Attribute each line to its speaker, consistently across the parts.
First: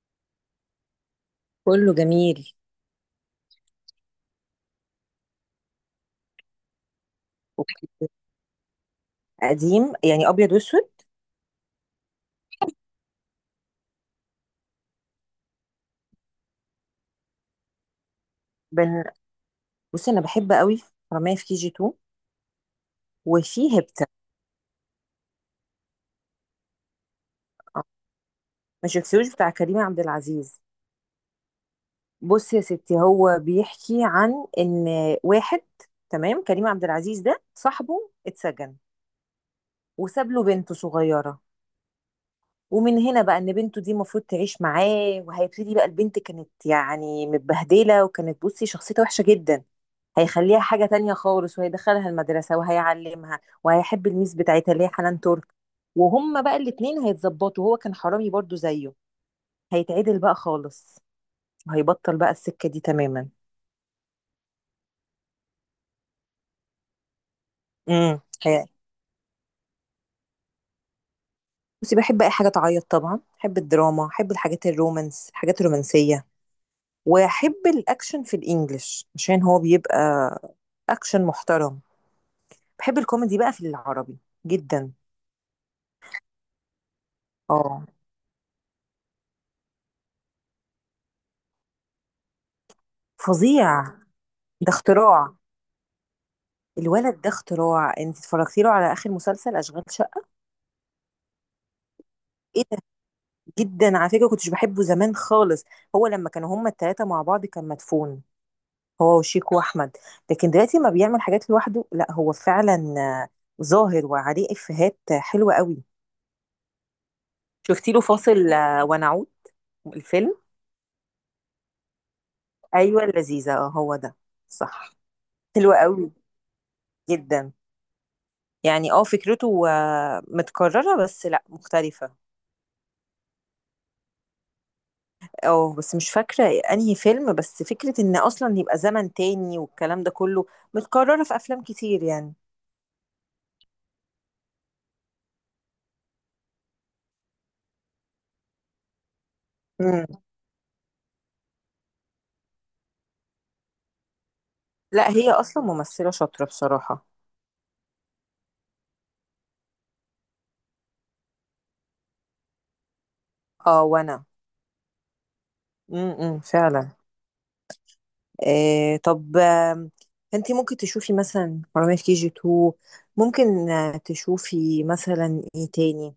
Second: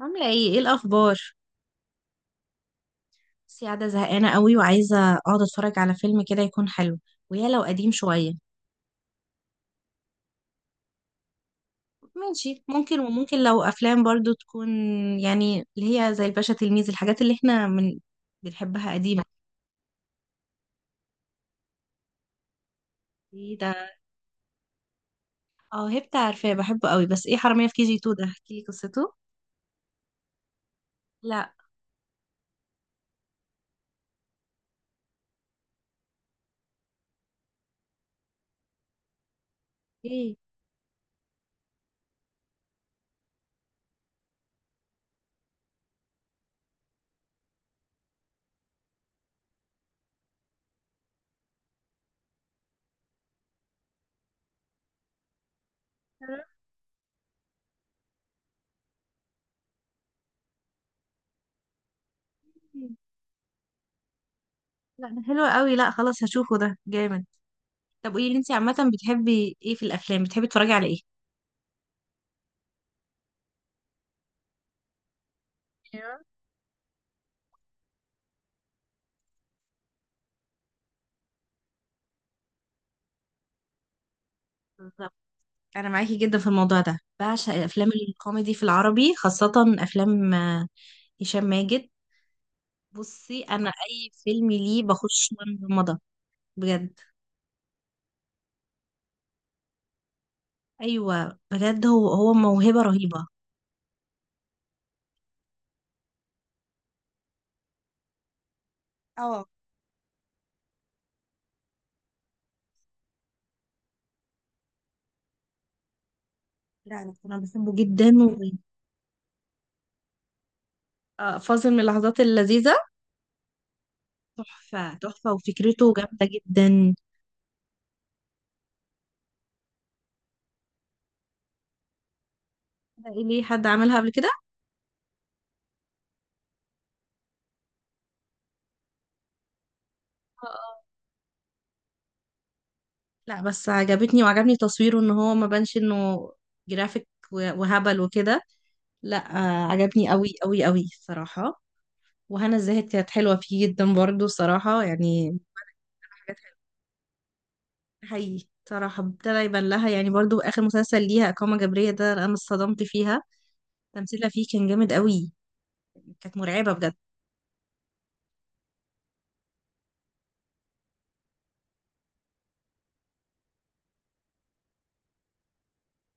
Speaker 1: عاملة ايه الأخبار؟
Speaker 2: كله جميل.
Speaker 1: بس قاعدة زهقانة قوي وعايزة اقعد اتفرج على فيلم كده يكون حلو، ويا لو
Speaker 2: اوكي.
Speaker 1: قديم شوية.
Speaker 2: قديم يعني ابيض واسود؟
Speaker 1: ماشي ممكن، وممكن لو أفلام برضو تكون يعني اللي هي زي الباشا تلميذ، الحاجات اللي احنا من بنحبها
Speaker 2: بن...
Speaker 1: قديمة.
Speaker 2: بصي انا بحب قوي حرامية في كي جي 2
Speaker 1: ايه
Speaker 2: وفي
Speaker 1: ده؟
Speaker 2: هبتة.
Speaker 1: اه، هبت عارفاه بحبه قوي، بس ايه حرامية في
Speaker 2: آه،
Speaker 1: كي جي 2 ده؟ احكي لي
Speaker 2: ما
Speaker 1: قصته.
Speaker 2: شفتوش بتاع كريم عبد العزيز؟
Speaker 1: لا،
Speaker 2: بصي يا ستي، هو بيحكي عن ان واحد، تمام، كريم عبد العزيز ده صاحبه اتسجن وساب
Speaker 1: ايه
Speaker 2: له بنته صغيرة. ومن هنا بقى ان بنته دي المفروض تعيش معاه وهيبتدي بقى، البنت كانت يعني متبهدلة وكانت، بصي، شخصيتها وحشة جدا. هيخليها حاجة تانية خالص وهيدخلها المدرسة وهيعلمها وهيحب الميس بتاعتها اللي هي حنان ترك. وهما بقى الاتنين هيتظبطوا، هو كان حرامي برضو زيه، هيتعدل بقى خالص وهيبطل بقى السكة دي
Speaker 1: حرامية.
Speaker 2: تماما.
Speaker 1: لا ده حلو قوي، لا خلاص هشوفه، ده جامد. طب
Speaker 2: امم
Speaker 1: قولي لي انتي
Speaker 2: هي-
Speaker 1: عامة بتحبي ايه في الأفلام، بتحبي تتفرجي على ايه؟
Speaker 2: بصي بحب اي حاجة تعيط، طبعا بحب الدراما، بحب الحاجات الرومانس، الحاجات
Speaker 1: ايوه.
Speaker 2: الرومانسية. واحب الاكشن في الانجليش عشان هو بيبقى اكشن محترم. بحب الكوميدي بقى في العربي جدا.
Speaker 1: بالظبط. انا معاكي جدا في الموضوع ده، بعشق
Speaker 2: اه،
Speaker 1: الافلام الكوميدي في العربي خاصه. افلام هشام ماجد. بصي انا
Speaker 2: فظيع،
Speaker 1: اي فيلم
Speaker 2: ده
Speaker 1: ليه بخش
Speaker 2: اختراع.
Speaker 1: مغمضه بجد.
Speaker 2: الولد ده اختراع. انت اتفرجتي له على اخر مسلسل اشغال شقه؟
Speaker 1: ايوه بجد، هو
Speaker 2: ايه ده،
Speaker 1: موهبه رهيبه.
Speaker 2: جدا. على فكره كنتش بحبه زمان خالص. هو لما كانوا هما التلاته مع بعض كان مدفون، هو
Speaker 1: اه.
Speaker 2: وشيك واحمد. لكن دلوقتي ما بيعمل حاجات لوحده، لا هو فعلا ظاهر وعليه افيهات حلوه قوي.
Speaker 1: لا، أنا بحبه
Speaker 2: شفتي له
Speaker 1: جدا.
Speaker 2: فاصل ونعود الفيلم؟
Speaker 1: فاصل من اللحظات اللذيذه.
Speaker 2: ايوه، اللذيذه، اه هو ده. صح،
Speaker 1: تحفه تحفه
Speaker 2: حلوه
Speaker 1: وفكرته
Speaker 2: قوي
Speaker 1: جامده جدا.
Speaker 2: جدا. يعني اه فكرته متكرره، بس لا، مختلفه.
Speaker 1: ده إيه، ليه حد عملها قبل كده؟
Speaker 2: اه بس مش فاكرة انهي فيلم، بس فكرة ان اصلا يبقى زمن تاني والكلام ده كله
Speaker 1: آه، آه.
Speaker 2: متكررة في افلام كتير يعني.
Speaker 1: لا بس عجبتني، وعجبني تصويره ان هو ما بانش انه جرافيك وهبل وكده. لا عجبني
Speaker 2: امم.
Speaker 1: قوي قوي قوي الصراحة. وهنا الزاهد كانت حلوة فيه جدا برضو الصراحة
Speaker 2: لا هي
Speaker 1: يعني.
Speaker 2: اصلا ممثلة
Speaker 1: حاجات
Speaker 2: شاطرة
Speaker 1: حلوة.
Speaker 2: بصراحة.
Speaker 1: حقيقي صراحة ابتدى يبان لها، يعني برضو آخر مسلسل ليها إقامة جبرية ده أنا اتصدمت فيها.
Speaker 2: اه وانا.
Speaker 1: تمثيلها فيه كان جامد قوي. كانت مرعبة
Speaker 2: فعلا.
Speaker 1: بجد.
Speaker 2: آه، طب. انتي ممكن تشوفي مثلا حرامية في كي جي 2، ممكن تشوفي مثلا ايه تاني.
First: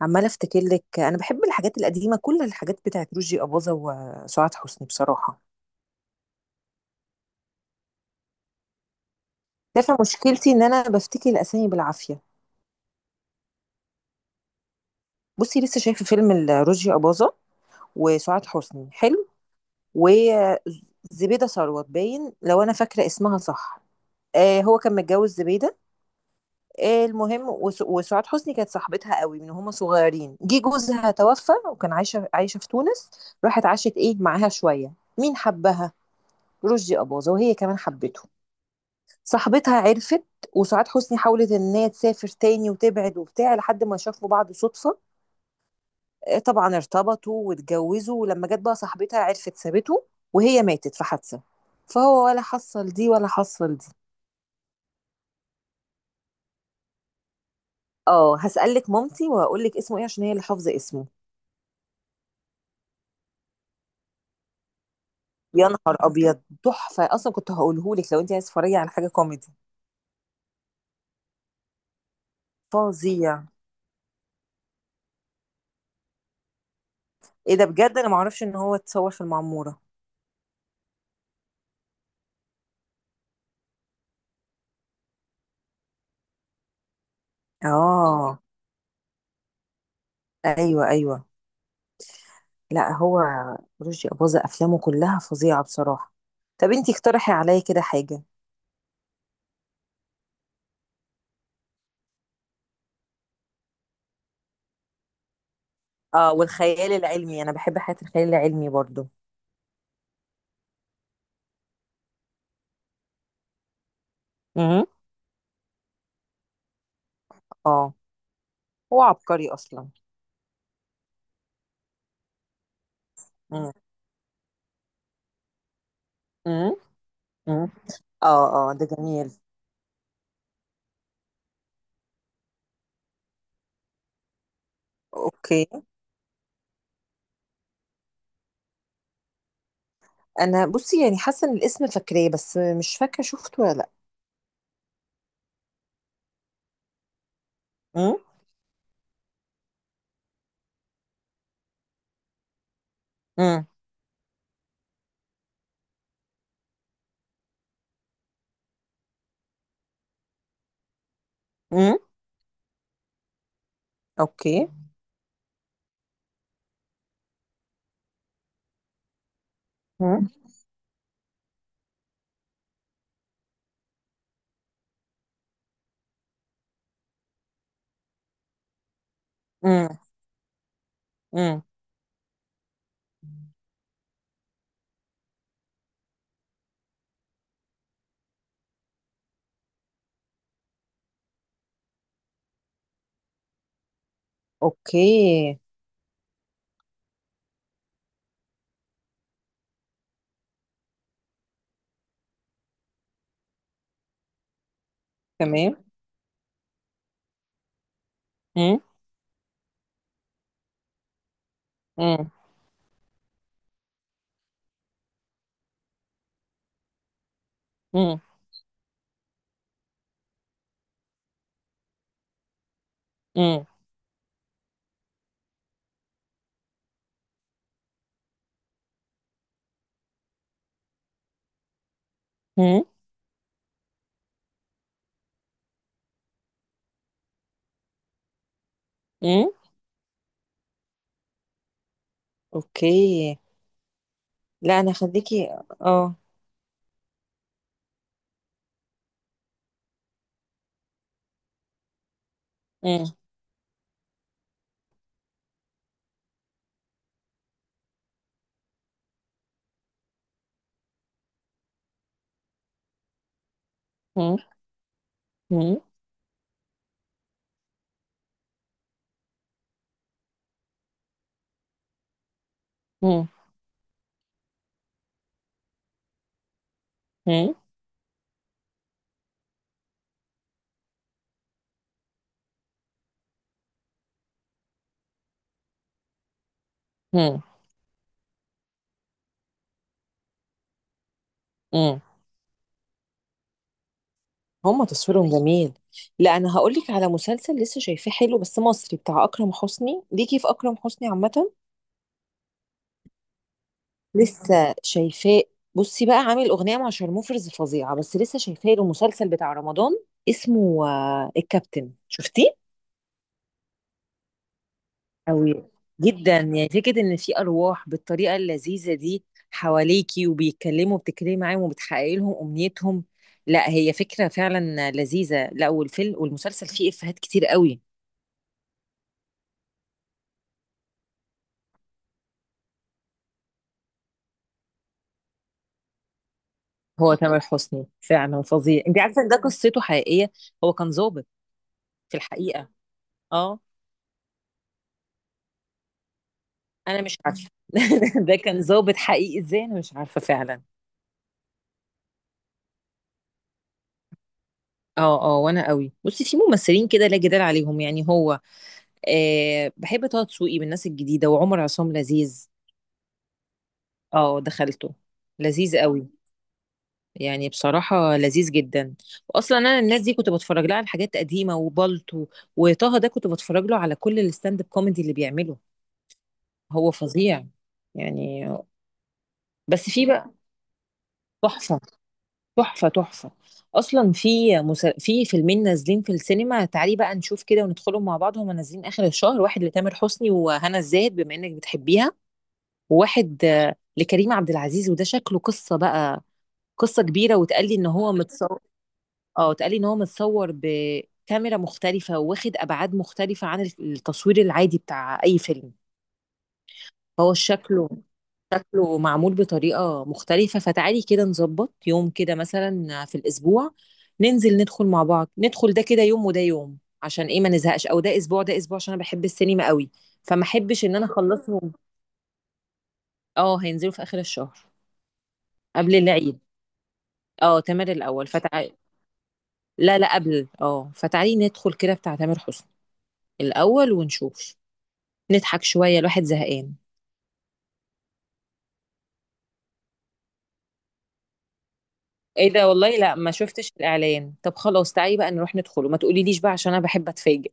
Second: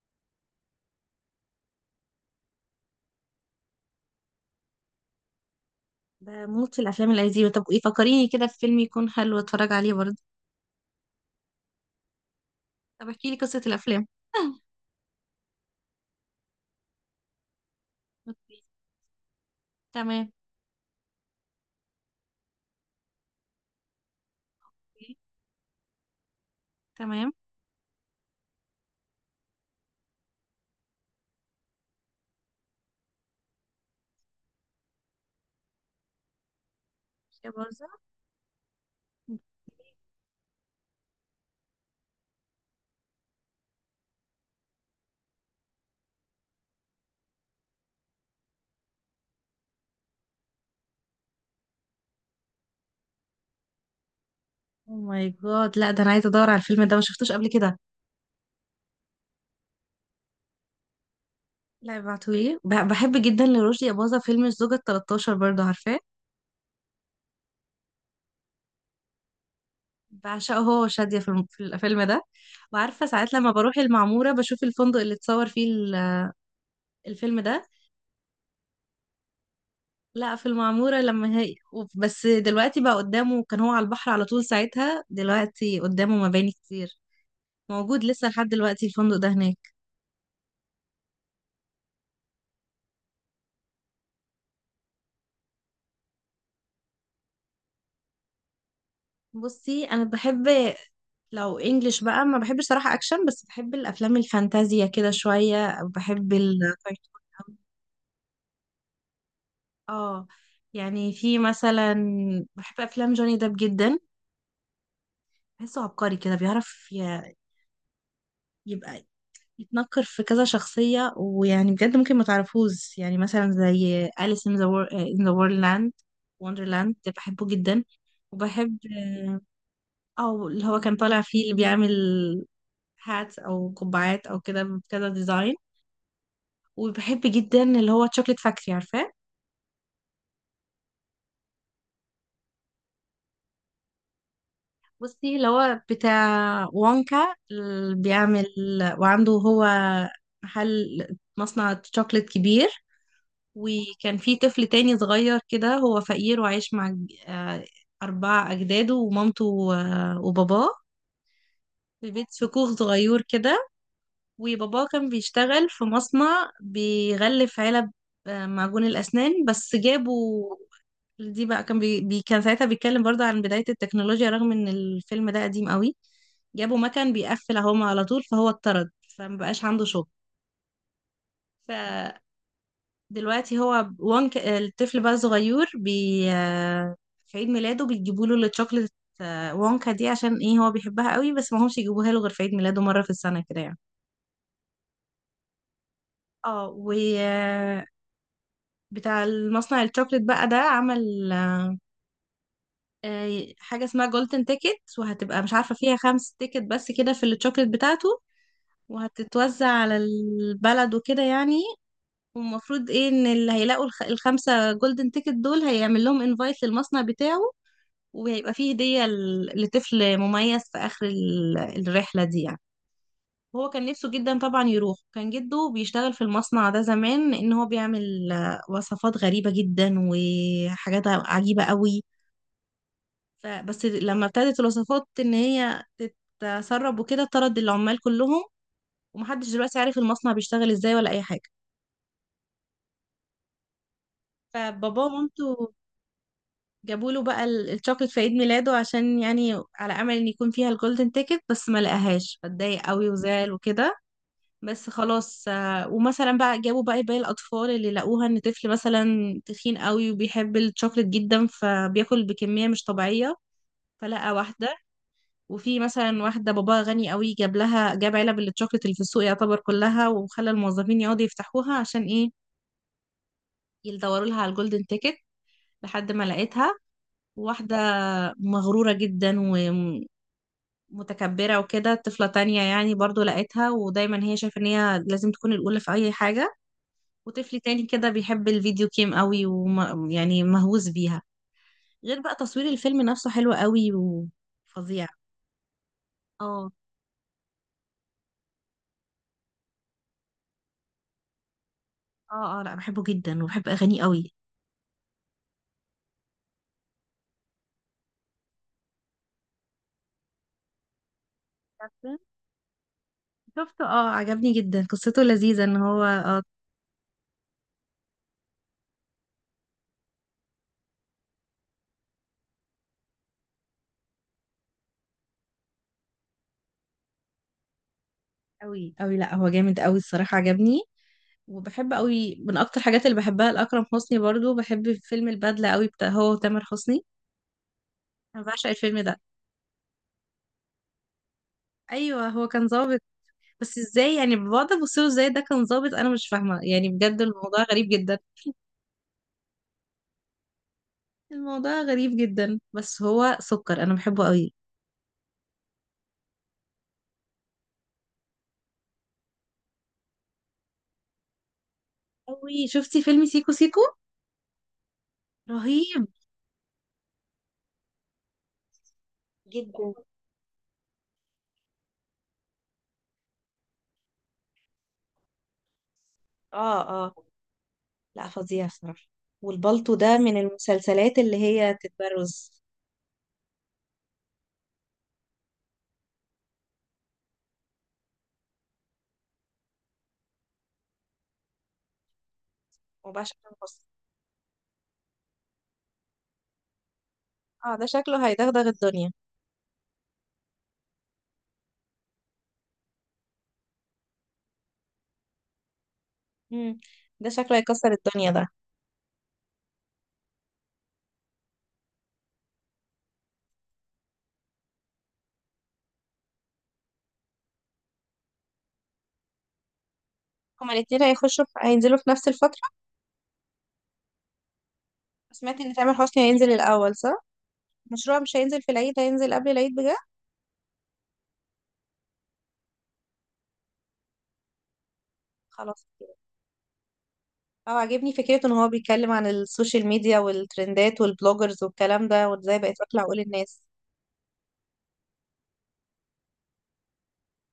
Speaker 2: عمالة افتكر لك، انا بحب الحاجات القديمة، كل الحاجات بتاعت رشدي أباظة وسعاد حسني بصراحة.
Speaker 1: بموت في الأفلام القديمة. طب إيه، فكريني كده في فيلم يكون حلو أتفرج عليه
Speaker 2: شايفة
Speaker 1: برضو.
Speaker 2: مشكلتي ان انا بفتكر الاسامي بالعافية.
Speaker 1: طب احكي لي قصة الأفلام.
Speaker 2: بُصّي، لسه شايفة فيلم ل رُشدي أباظة وسُعاد
Speaker 1: أوكي.
Speaker 2: حسني، حلو، وز
Speaker 1: تمام.
Speaker 2: زبيدة ثروت باين، لو أنا فاكرة اسمها صح. هو كان
Speaker 1: أوكي،
Speaker 2: متجوّز زبيدة.
Speaker 1: تمام.
Speaker 2: المهم وسُعاد حسني كانت صاحبتها أوي من وهُم صغيّرين. جِه جوزها توفّى، وكان عايشة في تونس. راحت عاشت، معاها شوية. مين حبّها؟ رُشدي أباظة،
Speaker 1: يا
Speaker 2: وهي كمان
Speaker 1: برزة.
Speaker 2: حبّته. صاحبتها عرفِت، وسُعاد حسني حاولت إن هي تسافر تاني وتبعد وبتاع، لحد ما شافوا بعض صُدفة. طبعا ارتبطوا واتجوزوا، ولما جت بقى صاحبتها عرفت، سابته. وهي ماتت في حادثة. فهو ولا حصل دي ولا حصل دي.
Speaker 1: اوه ماي جاد، لا ده أنا عايزة أدور على الفيلم ده، ما شفتوش قبل كده.
Speaker 2: اه، هسألك مامتي وهقول لك اسمه ايه عشان هي اللي حافظة اسمه.
Speaker 1: لا ابعتولي، بحب جدا لرشدي أباظة فيلم الزوجة التلتاشر، برضه
Speaker 2: يا نهار
Speaker 1: عارفاه.
Speaker 2: ابيض، تحفة اصلا. كنت هقوله لك لو انت عايز تتفرجي على حاجة كوميدي.
Speaker 1: بعشقه هو وشادية في الفيلم ده. وعارفة ساعات
Speaker 2: فظيع.
Speaker 1: لما بروح المعمورة بشوف الفندق اللي اتصور فيه الفيلم
Speaker 2: ايه ده
Speaker 1: ده.
Speaker 2: بجد، انا معرفش ان هو اتصور في المعمورة.
Speaker 1: لا، في المعمورة بس دلوقتي بقى قدامه، كان هو على البحر على طول ساعتها. دلوقتي قدامه مباني كتير. موجود لسه
Speaker 2: اه،
Speaker 1: لحد دلوقتي الفندق ده هناك.
Speaker 2: ايوه ايوه. لا هو رشدي أباظة افلامه كلها فظيعة بصراحة. طب انت اقترحي عليا كده حاجة.
Speaker 1: بصي أنا بحب، لو انجلش بقى ما بحبش صراحة أكشن، بس بحب الأفلام الفانتازيا كده شوية، بحب
Speaker 2: اه، والخيال العلمي انا
Speaker 1: الكرتون.
Speaker 2: بحب حياة الخيال العلمي برضو.
Speaker 1: اه. يعني في مثلا، بحب افلام جوني ديب جدا.
Speaker 2: امم.
Speaker 1: بحسه عبقري كده، بيعرف
Speaker 2: اه، هو
Speaker 1: يبقى
Speaker 2: عبقري اصلا.
Speaker 1: يتنكر في كذا شخصية، ويعني بجد ممكن ما تعرفوش، يعني مثلا
Speaker 2: امم،
Speaker 1: زي أليس in the Wonderland
Speaker 2: امم،
Speaker 1: Wonderland ده بحبه
Speaker 2: امم،
Speaker 1: جدا.
Speaker 2: اه، اه،
Speaker 1: وبحب
Speaker 2: ده جميل.
Speaker 1: او اللي هو كان طالع فيه اللي بيعمل هاتس او قبعات او كده بكذا ديزاين.
Speaker 2: اوكي.
Speaker 1: وبحب جدا اللي هو تشوكلت فاكتري، عارفاه؟
Speaker 2: انا بصي يعني حاسه ان الاسم فاكراه، بس مش فاكره شفته ولا لا.
Speaker 1: بصي اللي هو بتاع وونكا اللي
Speaker 2: امم،
Speaker 1: بيعمل. وعنده هو محل مصنع شوكليت كبير.
Speaker 2: امم،
Speaker 1: وكان في طفل تاني صغير كده، هو فقير وعايش مع آه، أربعة أجداده ومامته و- وباباه.
Speaker 2: امم،
Speaker 1: في كوخ صغير كده.
Speaker 2: اوكي.
Speaker 1: وباباه كان بيشتغل في مصنع بيغلف علب معجون الأسنان، بس
Speaker 2: امم،
Speaker 1: جابوا. دي بقى كان ساعتها بيتكلم برضه عن بداية التكنولوجيا رغم ان الفيلم ده قديم قوي. جابوا مكان بيقفل اهو على طول، فهو اتطرد فمبقاش عنده
Speaker 2: امم،
Speaker 1: شغل.
Speaker 2: امم.
Speaker 1: فدلوقتي هو الطفل بقى صغير، بي... آه، في عيد ميلاده بيجيبوا له الشوكليت وونكا دي، عشان ايه هو بيحبها قوي، بس ما همش يجيبوها له غير في عيد ميلاده مرة في السنة كده يعني.
Speaker 2: اوكي.
Speaker 1: اه و آه، بتاع المصنع الشوكليت بقى ده عمل حاجة اسمها جولدن تيكت، وهتبقى مش عارفة
Speaker 2: تمام.
Speaker 1: فيها خمس تيكت بس كده في الشوكليت بتاعته.
Speaker 2: امم،
Speaker 1: وهتتوزع على البلد وكده يعني.
Speaker 2: امم،
Speaker 1: والمفروض ايه ان اللي هيلاقوا الخمسة جولدن تيكت دول هيعمل لهم انفايت للمصنع بتاعه.
Speaker 2: امم،
Speaker 1: وهيبقى فيه هدية لطفل مميز في آخر الرحلة دي يعني.
Speaker 2: امم،
Speaker 1: هو كان نفسه جدا طبعا يروح، كان جده بيشتغل في المصنع ده زمان، ان هو بيعمل وصفات غريبة جدا وحاجات عجيبة قوي.
Speaker 2: امم،
Speaker 1: فبس لما ابتدت الوصفات ان هي تتسرب وكده، طرد العمال كلهم. ومحدش
Speaker 2: امم.
Speaker 1: دلوقتي عارف المصنع بيشتغل ازاي ولا اي حاجه.
Speaker 2: اوكي. لا انا،
Speaker 1: فبابا
Speaker 2: خليكي.
Speaker 1: ومامته
Speaker 2: اه.
Speaker 1: جابوا له بقى الشوكليت في عيد ميلاده، عشان يعني على امل ان يكون فيها الجولدن تيكت، بس ما لقاهاش فاتضايق
Speaker 2: امم،
Speaker 1: قوي وزعل وكده. بس خلاص. ومثلا بقى جابوا بقى باقي الاطفال اللي لقوها، ان طفل مثلا تخين قوي وبيحب الشوكليت جدا فبياكل بكميه مش طبيعيه، فلقى
Speaker 2: امم،
Speaker 1: واحده. وفي مثلا واحدة باباها غني قوي، جاب علب الشوكليت اللي في السوق يعتبر كلها، وخلى الموظفين يقعدوا يفتحوها عشان ايه،
Speaker 2: امم،
Speaker 1: يدوروا لها على الجولدن تيكت لحد ما لقيتها.
Speaker 2: امم،
Speaker 1: واحدة مغرورة جدا ومتكبرة وكده. طفلة تانية يعني برضو لقيتها، ودايما هي شايفة ان هي لازم تكون الأولى في أي حاجة. وطفل تاني كده بيحب الفيديو جيم قوي ويعني مهووس بيها.
Speaker 2: امم.
Speaker 1: غير بقى تصوير الفيلم نفسه حلو قوي
Speaker 2: هما
Speaker 1: وفظيع.
Speaker 2: تصويرهم جميل. لا انا
Speaker 1: اه،
Speaker 2: هقول لك على مسلسل لسه شايفاه، حلو بس مصري، بتاع اكرم حسني، ليكي في اكرم حسني عامه؟
Speaker 1: اه، اه. لا بحبه جدا وبحب أغانيه قوي.
Speaker 2: لسه شايفاه. بصي بقى، عامل اغنيه مع شارموفرز فظيعه. بس لسه شايفاه له مسلسل بتاع رمضان اسمه الكابتن، شفتيه؟
Speaker 1: شفته، اه، عجبني جدا قصته
Speaker 2: قوي
Speaker 1: لذيذة ان هو،
Speaker 2: جدا.
Speaker 1: اه،
Speaker 2: يعني فكره ان في ارواح بالطريقه اللذيذه دي حواليكي، وبيتكلموا، بتتكلمي معاهم وبتحققي لهم امنيتهم. لا هي فكره فعلا لذيذه. لا والفيلم والمسلسل فيه افيهات كتير قوي.
Speaker 1: قوي قوي. لا هو جامد قوي الصراحة عجبني. وبحب قوي، من اكتر الحاجات اللي بحبها لأكرم حسني برضو بحب فيلم البدلة قوي، بتاع هو وتامر حسني.
Speaker 2: هو تامر حسني فعلا
Speaker 1: انا بعشق
Speaker 2: فظيع.
Speaker 1: الفيلم
Speaker 2: انت
Speaker 1: ده.
Speaker 2: عارفه ان ده قصته حقيقيه؟ هو كان ضابط في
Speaker 1: ايوه، هو كان
Speaker 2: الحقيقه.
Speaker 1: ظابط.
Speaker 2: اه.
Speaker 1: بس ازاي يعني بقعد ابص له ازاي ده كان ظابط، انا مش فاهمة يعني
Speaker 2: انا مش
Speaker 1: بجد
Speaker 2: عارفه
Speaker 1: الموضوع غريب جدا.
Speaker 2: ده كان ضابط حقيقي ازاي، انا مش عارفه فعلا.
Speaker 1: الموضوع غريب جدا، بس هو سكر، انا بحبه قوي.
Speaker 2: اه، اه، وانا قوي. بصي في ممثلين كده لا جدال عليهم، يعني هو بحب طه دسوقي من الناس الجديده، وعمر عصام لذيذ.
Speaker 1: قوي. شفتي فيلم سيكو سيكو؟
Speaker 2: اه، دخلته، لذيذ
Speaker 1: رهيب
Speaker 2: قوي. يعني بصراحة لذيذ جدا. وأصلا أنا
Speaker 1: جدا.
Speaker 2: الناس دي كنت بتفرج لها على حاجات قديمة، وبالطو وطه ده كنت بتفرج له على كل الستاند اب كوميدي اللي بيعمله. هو
Speaker 1: اه
Speaker 2: فظيع
Speaker 1: لا
Speaker 2: يعني.
Speaker 1: فظيع صراحة.
Speaker 2: بس
Speaker 1: والبلطو
Speaker 2: في
Speaker 1: ده
Speaker 2: بقى،
Speaker 1: من المسلسلات اللي هي
Speaker 2: تحفة
Speaker 1: تتبرز.
Speaker 2: تحفة تحفة. اصلا في في فيلمين نازلين في السينما، تعالي بقى نشوف كده وندخلهم مع بعض. هما نازلين اخر الشهر، واحد لتامر حسني وهنا الزاهد بما انك بتحبيها،
Speaker 1: وبقى
Speaker 2: وواحد
Speaker 1: شكله مصر.
Speaker 2: لكريم عبد العزيز، وده شكله قصة بقى، قصة كبيرة، وتقال لي
Speaker 1: اه ده
Speaker 2: ان هو
Speaker 1: شكله
Speaker 2: متصور.
Speaker 1: هيدغدغ الدنيا.
Speaker 2: اه، وتقال لي ان هو متصور بكاميرا مختلفة، واخد ابعاد مختلفة عن التصوير العادي بتاع اي فيلم.
Speaker 1: امم ده
Speaker 2: فهو
Speaker 1: شكله
Speaker 2: شكله،
Speaker 1: هيكسر الدنيا ده.
Speaker 2: معمول بطريقة مختلفة. فتعالي كده نظبط يوم كده مثلا في الأسبوع، ننزل ندخل مع بعض، ندخل ده كده يوم وده يوم، عشان ايه ما نزهقش، او ده اسبوع ده اسبوع، عشان انا بحب السينما قوي فما
Speaker 1: هما
Speaker 2: احبش ان
Speaker 1: الاتنين
Speaker 2: انا اخلصهم.
Speaker 1: هينزلوا في نفس الفترة.
Speaker 2: اه، هينزلوا في اخر الشهر.
Speaker 1: سمعت ان تامر
Speaker 2: قبل
Speaker 1: حسني
Speaker 2: العيد.
Speaker 1: هينزل الأول صح؟
Speaker 2: اه، تامر
Speaker 1: مشروع
Speaker 2: الاول،
Speaker 1: مش هينزل في
Speaker 2: فتعالي.
Speaker 1: العيد، هينزل قبل العيد بجد؟
Speaker 2: لا لا قبل، فتعالي ندخل كده بتاع تامر حسني الاول ونشوف، نضحك
Speaker 1: خلاص
Speaker 2: شوية
Speaker 1: كده.
Speaker 2: الواحد زهقان.
Speaker 1: اه عاجبني فكرته ان هو بيتكلم عن السوشيال ميديا والترندات والبلوجرز والكلام ده
Speaker 2: ايه
Speaker 1: وازاي
Speaker 2: ده
Speaker 1: بقت
Speaker 2: والله،
Speaker 1: واكلة
Speaker 2: لا
Speaker 1: عقول
Speaker 2: ما
Speaker 1: الناس.
Speaker 2: شفتش الاعلان. طب خلاص تعالي بقى نروح ندخله، ما تقوليليش بقى عشان انا بحب اتفاجئ.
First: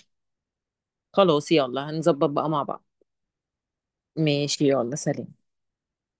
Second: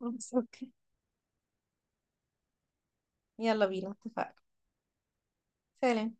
Speaker 1: بس اوكي.
Speaker 2: خلاص يلا، هنظبط بقى مع بعض.
Speaker 1: يلا بينا اتفقنا.
Speaker 2: ماشي، يلا، سلام.
Speaker 1: سلام.